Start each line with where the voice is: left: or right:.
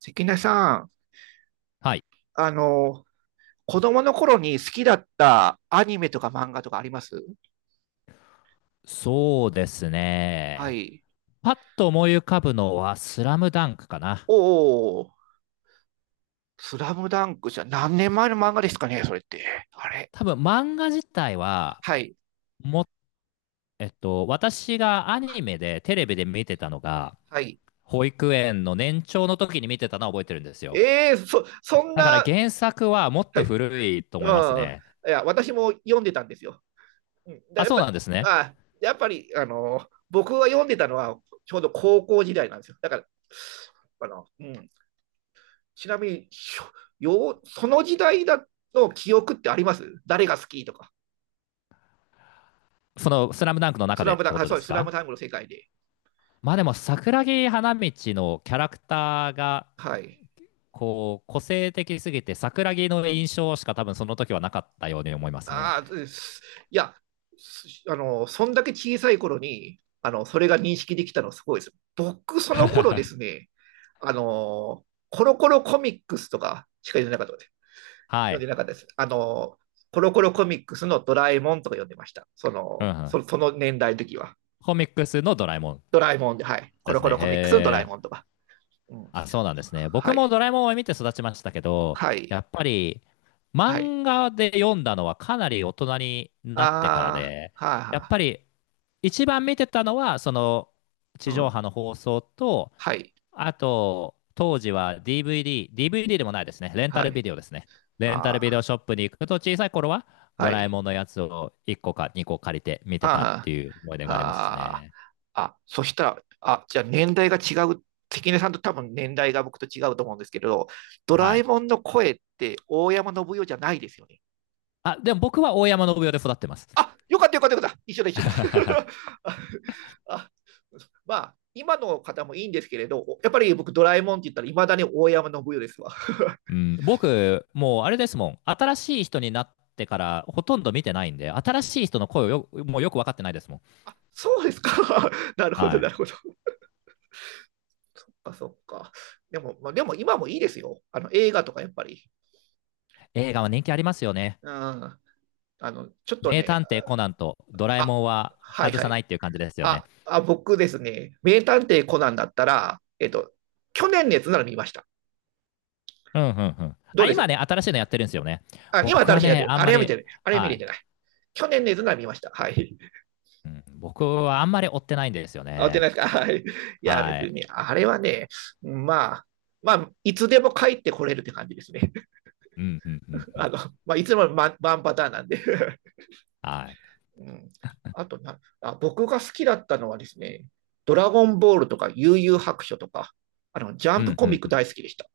right: 関根さん、
left: はい。
right: あの、子供の頃に好きだったアニメとか漫画とかあります
left: そうです
right: は
left: ね。
right: い。
left: パッと思い浮かぶのはスラムダンクかな。
right: おお、スラムダンクじゃ何年前の漫画ですかね、それって。あれ
left: 多分漫画自体は、
right: はい。
left: も、私がア
right: は
left: ニメでテレビで見てたのが、
right: はい。
left: 保育園の年長の時に見てたのは覚えてるんですよ。
right: ええーそ、そん
left: だから
right: な、
left: 原作はもっ
right: は
left: と
right: い。
left: 古いと
right: う
left: 思います
right: ん。
left: ね。
right: いや、私も読んでたんですよ。うん、だ
left: あ、
right: やっ
left: そう
right: ぱ、
left: なんですね。
right: あ、やっぱり、僕が読んでたのはちょうど高校時代なんですよ。だから、あの、うん。ちなみに、その時代だの記憶ってあります誰が好きとか。
left: そのスラムダンクの
right: ス
left: 中
right: ラ
left: でっ
right: ム
left: て
right: ダ
left: こ
right: あ
left: と
right: そ
left: で
right: うです、
left: す
right: スラム
left: か？
right: ダンクの世界で。
left: まあでも桜木花道のキャラクターが
right: はい。
left: こう、個性的すぎて、桜木の印象しか多分その時はなかったように思いますね。
right: ああ、いや、そんだけ小さい頃に、それが認識できたのすごいです。僕、その頃ですね、コロコロコミックスとかしか読んでなかったです。
left: は
right: 読ん
left: い。
right: でなかったです。コロコロコミックスのドラえもんとか読んでました。
left: うんうん。
right: その年代の時は。
left: コミックスのドラえもん
right: ドラえもんで、はい。コ
left: で
right: ロ
left: す
right: コ
left: ね。
right: ロコミックスのドラ
left: へ
right: えもん
left: ー。
right: とか。うん。
left: あ、そうなんですね。僕
right: はい。
left: もドラえもんを見て育ちましたけど、
right: は
left: や
right: い。
left: っぱり
right: はい。
left: 漫画で読んだのはかなり大人になってから
right: あ
left: で、
right: ーはい。
left: やっ
right: は
left: ぱ
right: い。
left: り一番見てたのは、その
right: う
left: 地上波
right: ん。
left: の放送と、
right: はい。
left: あと、当時は DVD、DVD でもないですね。レンタ
right: は
left: ル
right: い。
left: ビデオですね。レンタル
right: あ
left: ビデ
right: ー
left: オショップに行くと、小さい頃はド
right: は
left: ラえ
right: い。
left: もんのやつを1個か2個借りて見てたっ
right: あ
left: ていう思い出
right: あ、
left: があります
right: あ
left: ね。
right: あ、あ、そしたら、あ、じゃあ年代が違う。関根さんと多分年代が僕と違うと思うんですけれど、ドラ
left: は
right: え
left: い。
right: もんの声って大山信代じゃないですよね？
left: あ、でも僕は大山信代で育ってます。
right: あ、よかったよかったよかった。一緒だ一緒だ。あ、あまあ、今の方もいいんですけれど、やっぱり僕ドラえもんって言ったらいまだに大山信代ですわ。
left: うん、僕、もうあれですもん。新しい人になってからほとんど見てないんで、新しい人の声をもうよく分かってないですもん。
right: あ、そうですか。なるほど、
left: は
right: な
left: い。
right: るほど。あ、そっか。でも、まあ、でも今もいいですよ。映画とかやっぱり。
left: 映画は人気ありますよね。
right: うん。ちょっと
left: 名
right: ね、
left: 探偵コナンとドラえ
right: あ、
left: もんは
right: はい
left: 外
right: は
left: さな
right: い。
left: いっていう感じですよ
right: あ、
left: ね。
right: あ、僕ですね、名探偵コナンだったら、去年のやつなら見ました。
left: うんうんうん。
right: どう
left: あ、
right: で
left: 今
right: す？
left: ね、新しいのやってるんですよね。
right: あ、今
left: 僕
right: 新
left: は
right: しいなって
left: ね、
right: る。
left: あん
right: あれ
left: ま
right: は見
left: り、
right: てない。あれは見れ
left: は
right: てない。去年のやつなら見ました。はい。
left: い。うん、僕はあんまり追ってないんですよ
right: あ、追ってない
left: ね。
right: ですか？はい。いや、別
left: は
right: に
left: い。
right: ね、あれはね、まあ、まあ、いつでも帰ってこれるって感じですね。
left: うんうんうんう
right: あ
left: ん。
right: の、まあ、いつもワンワンパターンなんで、
left: はい。
right: うん。あとなあ、僕が好きだったのはですね、ドラゴンボールとか悠々白書とか、ジャ
left: う
right: ンプ
left: ん
right: コ
left: う
right: ミ
left: ん
right: ック
left: うん。
right: 大好きでした。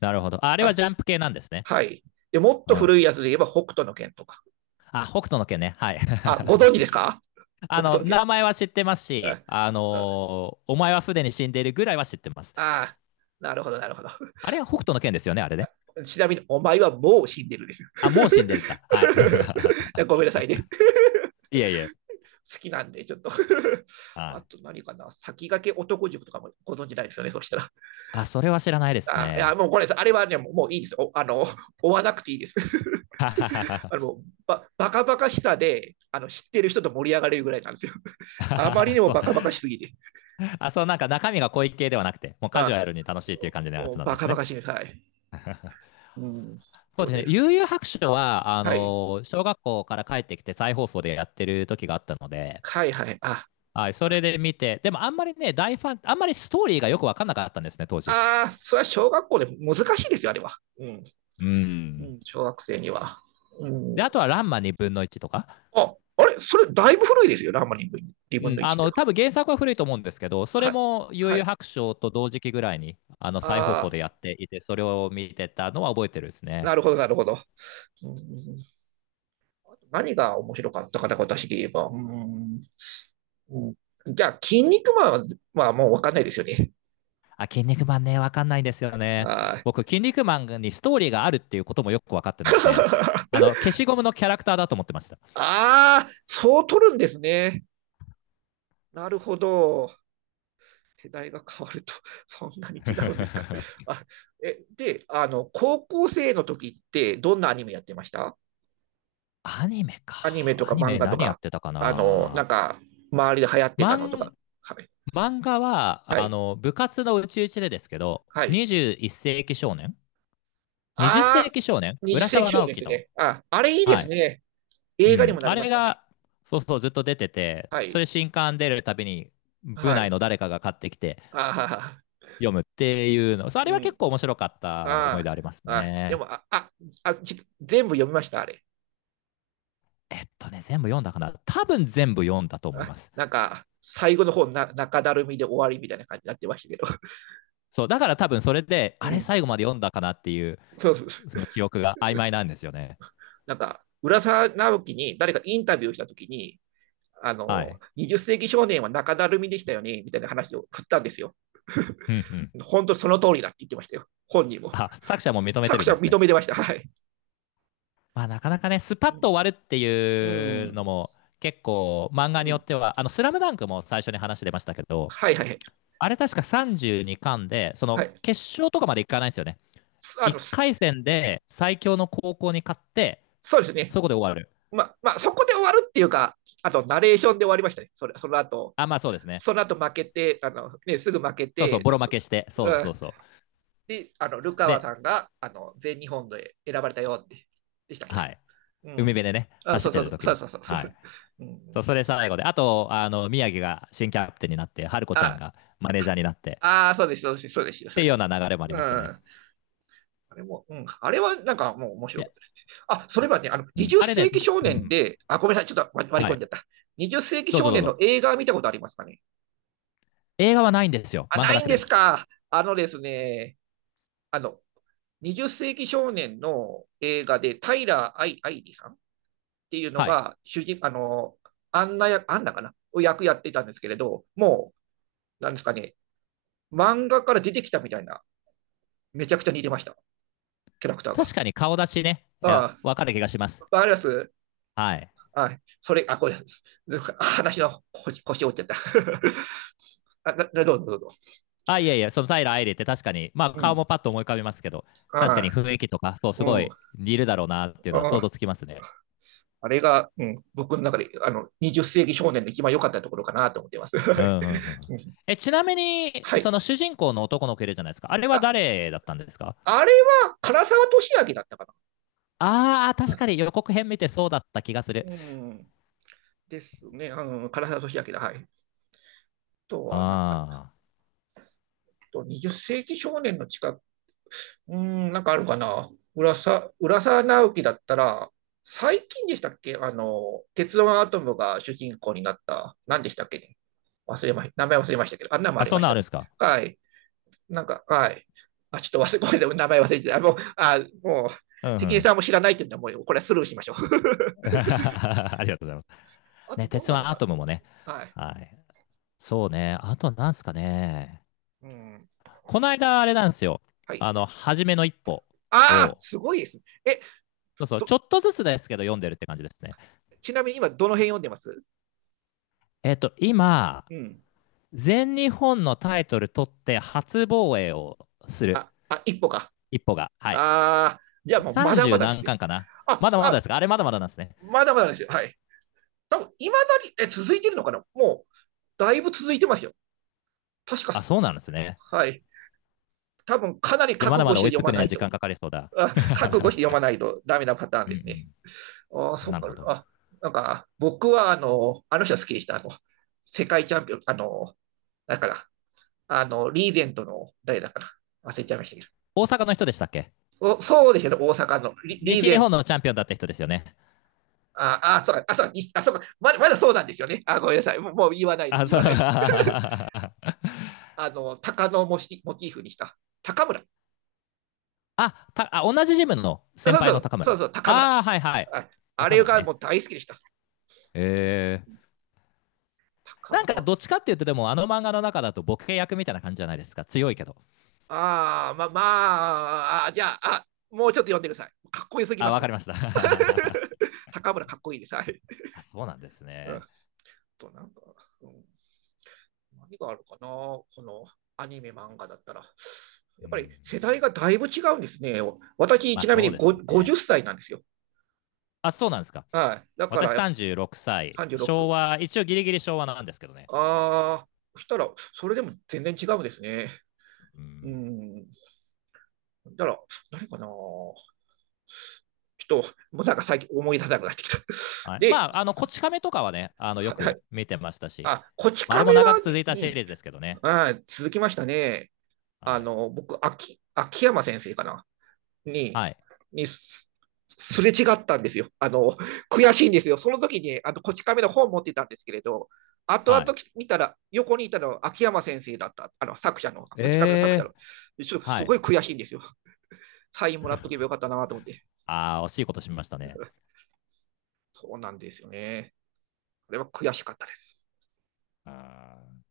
left: なるほど。あれは
right: あ、
left: ジャンプ系なんですね。
right: はい。で、もっ
left: う
right: と
left: ん。
right: 古いやつで言えば北斗の拳とか。
left: あ、北斗の拳ね。はい。
right: あ、ご存 知ですか？北斗の拳。
left: 名前は知ってますし、
right: あ、
left: お前はすでに死んでいるぐらいは知ってます。
right: あなるほど、なるほど。
left: あれは
right: う
left: 北
right: ん、
left: 斗の拳ですよね、あれね。
right: ちなみに、お前はもう死んでるですよ。
left: あ、もう死んでるんだ。はい。
right: ごめんなさいね。
left: いえいえ。
right: 好きなんで、ちょっと
left: は
right: あ
left: い。
right: と何かな、先駆け男塾とかもご存知ないですよね、そしたら。
left: あ、それは知らないです
right: あ、いや、
left: ね。
right: もうこれです。あれはね、もういいです。お追わなくていいです。あ のバカバカしさで知ってる人と盛り上がれるぐらいなんですよ。あまりにも
left: そう。
right: バカバカしすぎて。
left: あ、そう、なんか中身が濃い系ではなくて、もうカ
right: あ、
left: ジュアルに楽しいっていう感じのやつなん
right: バ
left: です
right: カバ
left: ね。
right: カしいです。はい。うん、
left: そう
right: そう
left: ですね。
right: です。
left: 悠々白書は、
right: はい。
left: 小学校から帰ってきて再放送でやってる時があったので、
right: はいはい。あ、
left: はい、それで見て、でもあんまりね、大ファン、あんまりストーリーがよくわかんなかったんですね、当時。
right: ああ、それは小学校で難しいですよ、あれは。うん。
left: う
right: う
left: ん。
right: ん、小学生には。う
left: で、
right: ん、
left: あとはランマ2分の1とか。
right: あ、あれそれだいぶ古いですよね、ラーマ2分
left: うん、
right: の1って。
left: 多分原作は古いと思うんですけど、そ
right: は
left: れ
right: い。
left: も悠
right: は
left: 々
right: い。
left: 白書と同時期ぐらいに、再放
right: あ
left: 送
right: あ、
left: でやっていて、それを見てたのは覚えてるです
right: な
left: ね。
right: るほど、なるほど。うん、何が面白かったかな、私で言えば。うん、うん、じゃあ、筋肉マンは、まあ、もうわかんないですよね。
left: あ、筋肉マンね、わかんないんですよね。
right: あー
left: 僕、筋肉マンにストーリーがあるっていうこともよくわかってなくて、消しゴムのキャラクターだと思ってました。
right: あー、そう取るんですね。なるほど。世代が変わると、そんなに違うんですか？あ、えで高校生の時って、どんなアニメやってました？
left: アニメか。
right: アニメとか
left: アニ
right: 漫
left: メ
right: 画と
left: 何やっ
right: か、
left: てたか
right: あの、な
left: な。
right: んか、周りで流行ってたのとか。
left: 漫、
right: はい。
left: 漫画は、
right: はい。
left: 部活のうちうちでですけど、
right: はい。
left: 21世紀少年 ?20
right: あ
left: 世
right: あ、
left: 紀少年
right: 20
left: 浦
right: 世紀
left: 沢
right: 少年
left: 直
right: で
left: 樹
right: す
left: の。
right: ね。あ、あれいいで
left: は
right: す
left: い。
right: ね。
left: う
right: 映画に
left: ん。
right: もな
left: あ
right: りま
left: れ
right: したね。
left: が、そうそう、ずっと出てて、
right: は
left: それ
right: い。
left: 新刊出るたびに、部
right: は
left: 内
right: い。
left: の誰かが買ってきて、
right: ああ、
left: 読むっていうの、そう あ
right: う
left: れは結
right: ん。
left: 構面白かった思い
right: あ
left: 出あります
right: あ、あ、で
left: ね。
right: も、あ、あ、あ、じ全部読みました、あれ。
left: 全部読んだかな。多分全部読んだと思い
right: あ、
left: ます。
right: なんか、最後の方な、中だるみで終わりみたいな感じになってましたけど。
left: そう、だから多分それで、
right: う
left: あれ
right: ん。
left: 最後まで読んだかなっていう、
right: そうそうそう。
left: その記憶が曖昧なんですよね。
right: なんか、浦沢直樹に誰かインタビューしたときに、
left: はい。
right: 20世紀少年は中だるみでしたよね、みたいな話を振ったんですよ。
left: うんうん。
right: 本当その通りだって言ってましたよ。本人も。
left: あ、作者も認めて
right: 作
left: るん
right: 者
left: です
right: 認
left: ね。
right: めてました。はい。
left: まあなかなかね、スパッ
right: う
left: と終わるって
right: ん。
left: いう
right: う
left: のも、結構漫画によ
right: ん。
left: っては、スラムダンクも最初に話出ましたけど、
right: はいはいはい。
left: あれ確か32巻で、そ
right: は
left: の
right: い。
left: 決勝とかまでいかないんですよね。1
right: そ
left: 回戦で最強の高校に勝って、
right: うですね。
left: そこで終わる。
right: まあ、そこで終わるっていうか、あと、ナレーションで終わりましたね。それその後、
left: あ、まあそうですね。
right: その後負けて、ね、すぐ負け
left: そうそう、
right: て、
left: ボロ負けして、そう
right: う
left: そ
right: ん、
left: うそう。
right: で、ルカワ
left: で、
right: さんが、全日本で選ばれたよって、でしたっけ
left: は
right: な。
left: い。
right: う
left: 海辺
right: ん。
left: でね、
right: あ、
left: 走
right: そ
left: っ
right: う
left: て
right: そうそ
left: る時
right: う、
left: に。
right: そうそうそ
left: は
right: う。
left: い。
right: うん、
left: そう、それ最後で。あと、宮城が新キャプテンになって、春子ちゃん
right: あ、
left: がマネージャーになって、
right: ああ、そうです、そうです、そうですよ、
left: っ
right: そ
left: て
right: う
left: いう
right: で
left: よう
right: す。
left: な流れもあり
right: う
left: ましたね。
right: ん。あれも、うん。あれはなんかもう面白かっ
left: で、
right: たですね。あ、それはね、
left: うん、
right: 20
left: あれね、
right: 世紀
left: ど
right: 少
left: う
right: 年
left: ん、
right: で、あ、ごめんなさい、ちょっと割り
left: は
right: 込ん
left: い。
right: じゃった。20世紀
left: どう
right: 少
left: ぞどう
right: 年の
left: ぞ。
right: 映画見たことありますかね？
left: 映画はないんですよ。
right: あ、
left: 漫
right: な
left: 画だ
right: いん
left: けで
right: です
left: す。
right: か。あのですね、あの、20世紀少年の映画で、タイラー・アイ・アイリさんっていうの
left: はい。
right: が、主人、あの、アンナ役、アンナかなを役やってたんですけれど、もう、なんですかね、漫画から出てきたみたいな、めちゃくちゃ似てました、キャラクターが。
left: 確かに顔出しね、いや
right: ああ、
left: わかる気がします。
right: わかります？
left: はい。
right: あ、それ、あ、これ、あ、話の腰折っちゃった。あ、だ、だどうぞどうぞ。
left: あ、いやいや、その平愛理って確かに、まあ
right: う
left: 顔
right: ん。
left: もパッと思い浮かびますけど、確か
right: あ
left: に雰囲気とか、そう、
right: う
left: すご
right: ん。
left: い似るだろうなっていうのは想
right: あ、
left: 像
right: あ
left: つきますね。
right: あ、れが、うん、僕の中で、20世紀少年の一番良かったところかなと思ってます。
left: う
right: は
left: ん
right: い、
left: うんうん。
right: うん。
left: え、ちなみに、
right: は
left: そ
right: い。
left: の主人公の男の子いるじゃないですか。あれは
right: あ、
left: 誰だったんですか？
right: あれは、唐沢俊明だったか
left: ああー、確
right: な。
left: かに予告編見てそうだった気がする。
right: うん。ですね。うん、唐沢俊明だ。はい。あとは、なんか、あ
left: あ
right: と20世紀少年のうーん、なんかあるかな。浦沢直樹だったら、最近でしたっけ？あの、鉄腕アトムが主人公になった、何でしたっけね。忘れま、名前忘れましたけど、あ
left: ー。
right: んなのもあ
left: あ、
right: り
left: そ
right: ま
left: ん
right: し
left: なんあ
right: た
left: るんで
right: ね。
left: すか？
right: はい。なんか、はい。あ、ちょっと忘れ、ごめんなさい、名前忘れてた。あ、もう、あ、もう、
left: うんう
right: 関根
left: ん。
right: さんも知らないって言うんだ、もう、これはスルーしましょう。
left: ありがとうございます。
right: あ
left: ね、
right: と、ど
left: 鉄
right: ん
left: 腕
right: なの
left: ア
right: か
left: トムもね。
right: な。はい。
left: はい。そうね。あとなんすかね。
right: うん。
left: この間、あれなんですよ。
right: はい。
left: 初めの一歩
right: ああ、
left: を、
right: すごいですね。え、
left: そうそう、ち
right: と、
left: ょっとずつですけど読んでるって感じですね。
right: ちなみに今、どの辺読んでます？
left: 今、
right: うん。
left: 全日本のタイトル取って初防衛をする。
right: あ、あ、一歩か。
left: 一歩が。はい。
right: ああ、じゃあもうまだま
left: 30
right: だです
left: 何
right: ね。
left: 巻かな？
right: あ、
left: まだまだで
right: あ、
left: すか？あれまだまだなんですね。
right: まだまだですよ。はい。多分、いまだに、え、続いてるのかな？もう、だいぶ続いてますよ。確か、
left: あ、そうなんですね。
right: はい。多分、かなり
left: じゃあま
right: 覚
left: だ
right: 悟
left: ま
right: し
left: だ
right: て
left: 追い
right: 読
left: つく
right: ま
left: に
right: な
left: は
right: い
left: 時間
right: と。
left: かかりそうだ。
right: あ、覚悟して読まないとダメなパターン
left: う
right: ですね。
left: ん
right: あ、
left: うん。
right: そっ
left: なる
right: か、
left: ほど。
right: あ、なんか、僕は、あの人好きでした。世界チャンピオン、だから、リーゼントの、誰だかな忘れちゃいましたけ
left: 大阪の人でしたっけ？
right: ど。そうですよね、大阪のリー
left: 西
right: ゼ
left: 日
right: ン、
left: 本のチャンピオンだった人ですよね。
right: ああ、そうか、あ、そうに、あ、そうかまだ、まだそうなんですよね。あ、ごめんなさい。もうもう言わないで
left: あ、
right: す、言
left: そう。
right: わ ないです。
left: あ、
right: 鷹のモチーフにした。高村。
left: 同じジムの
right: あ、
left: 先
right: そうそ
left: 輩の
right: う、
left: 高
right: そう
left: 村。
right: そう、高村。
left: ああ、はいはい。
right: あ、あ
left: 高
right: れ
left: 村
right: が
left: ね。
right: もう大好きでした。
left: えー。
right: 高
left: なんか
right: 村。うん、
left: どっちかっていうと、でもあの漫画の中だとボケ役みたいな感じじゃないですか。強いけど。
right: ああ、まあ、あ、じゃあ、あ、もうちょっと読んでください。かっこよすぎ
left: あ、
right: ま
left: わか
right: す。
left: りました。
right: 高村かっこいいです。はい。
left: あ、そうなんです
right: うん、
left: ね。
right: となんか、うん、何があるかな、このアニメ、漫画だったら。や
left: う
right: っぱり
left: ん。
right: 世代がだいぶ違うんですね。私、
left: まあ
right: ちなみ
left: そう
right: に
left: です
right: 50
left: ね。
right: 歳なんですよ。
left: あ、そうなんですか。
right: はい。だか
left: 私
right: らやっぱ
left: 36歳、昭
right: 36。
left: 和、一応ギリギリ昭和なんですけどね。
right: ああ、そしたら、それでも全然違うんですね。
left: う
right: う
left: ん。
right: ん。だから、何かな。ちょっと、もうなんか最近思い出せなくなってきた。
left: はい、ま
right: で、
left: あ、こち亀とかはね、よ
right: はい、は
left: く
right: い。
left: 見てましたし、
right: あ、こち
left: まああれも
right: 亀
left: 長
right: は
left: く続
right: ね、
left: い
right: う
left: たシリ
right: ん。
left: ーズですけどね。
right: あ、続きましたね。
left: はい。
right: 僕、秋山先生かな。に、
left: はい。
right: にすすれ違ったんですよ。悔しいんですよ。その時に、こち亀の本を持ってたんですけれど、後
left: は
right: 々
left: い。
right: 見たら、横にいたのは秋山先生だった、作者の、
left: え
right: こち亀の作者
left: え
right: の。ちょっと
left: ー、
right: す
left: は
right: ご
left: い。
right: い悔しいんですよ。サインもらっとけばよかったなと思って。
left: ああ、惜しいことしましたね。
right: そうなんですよね。これは悔しかったです。
left: あー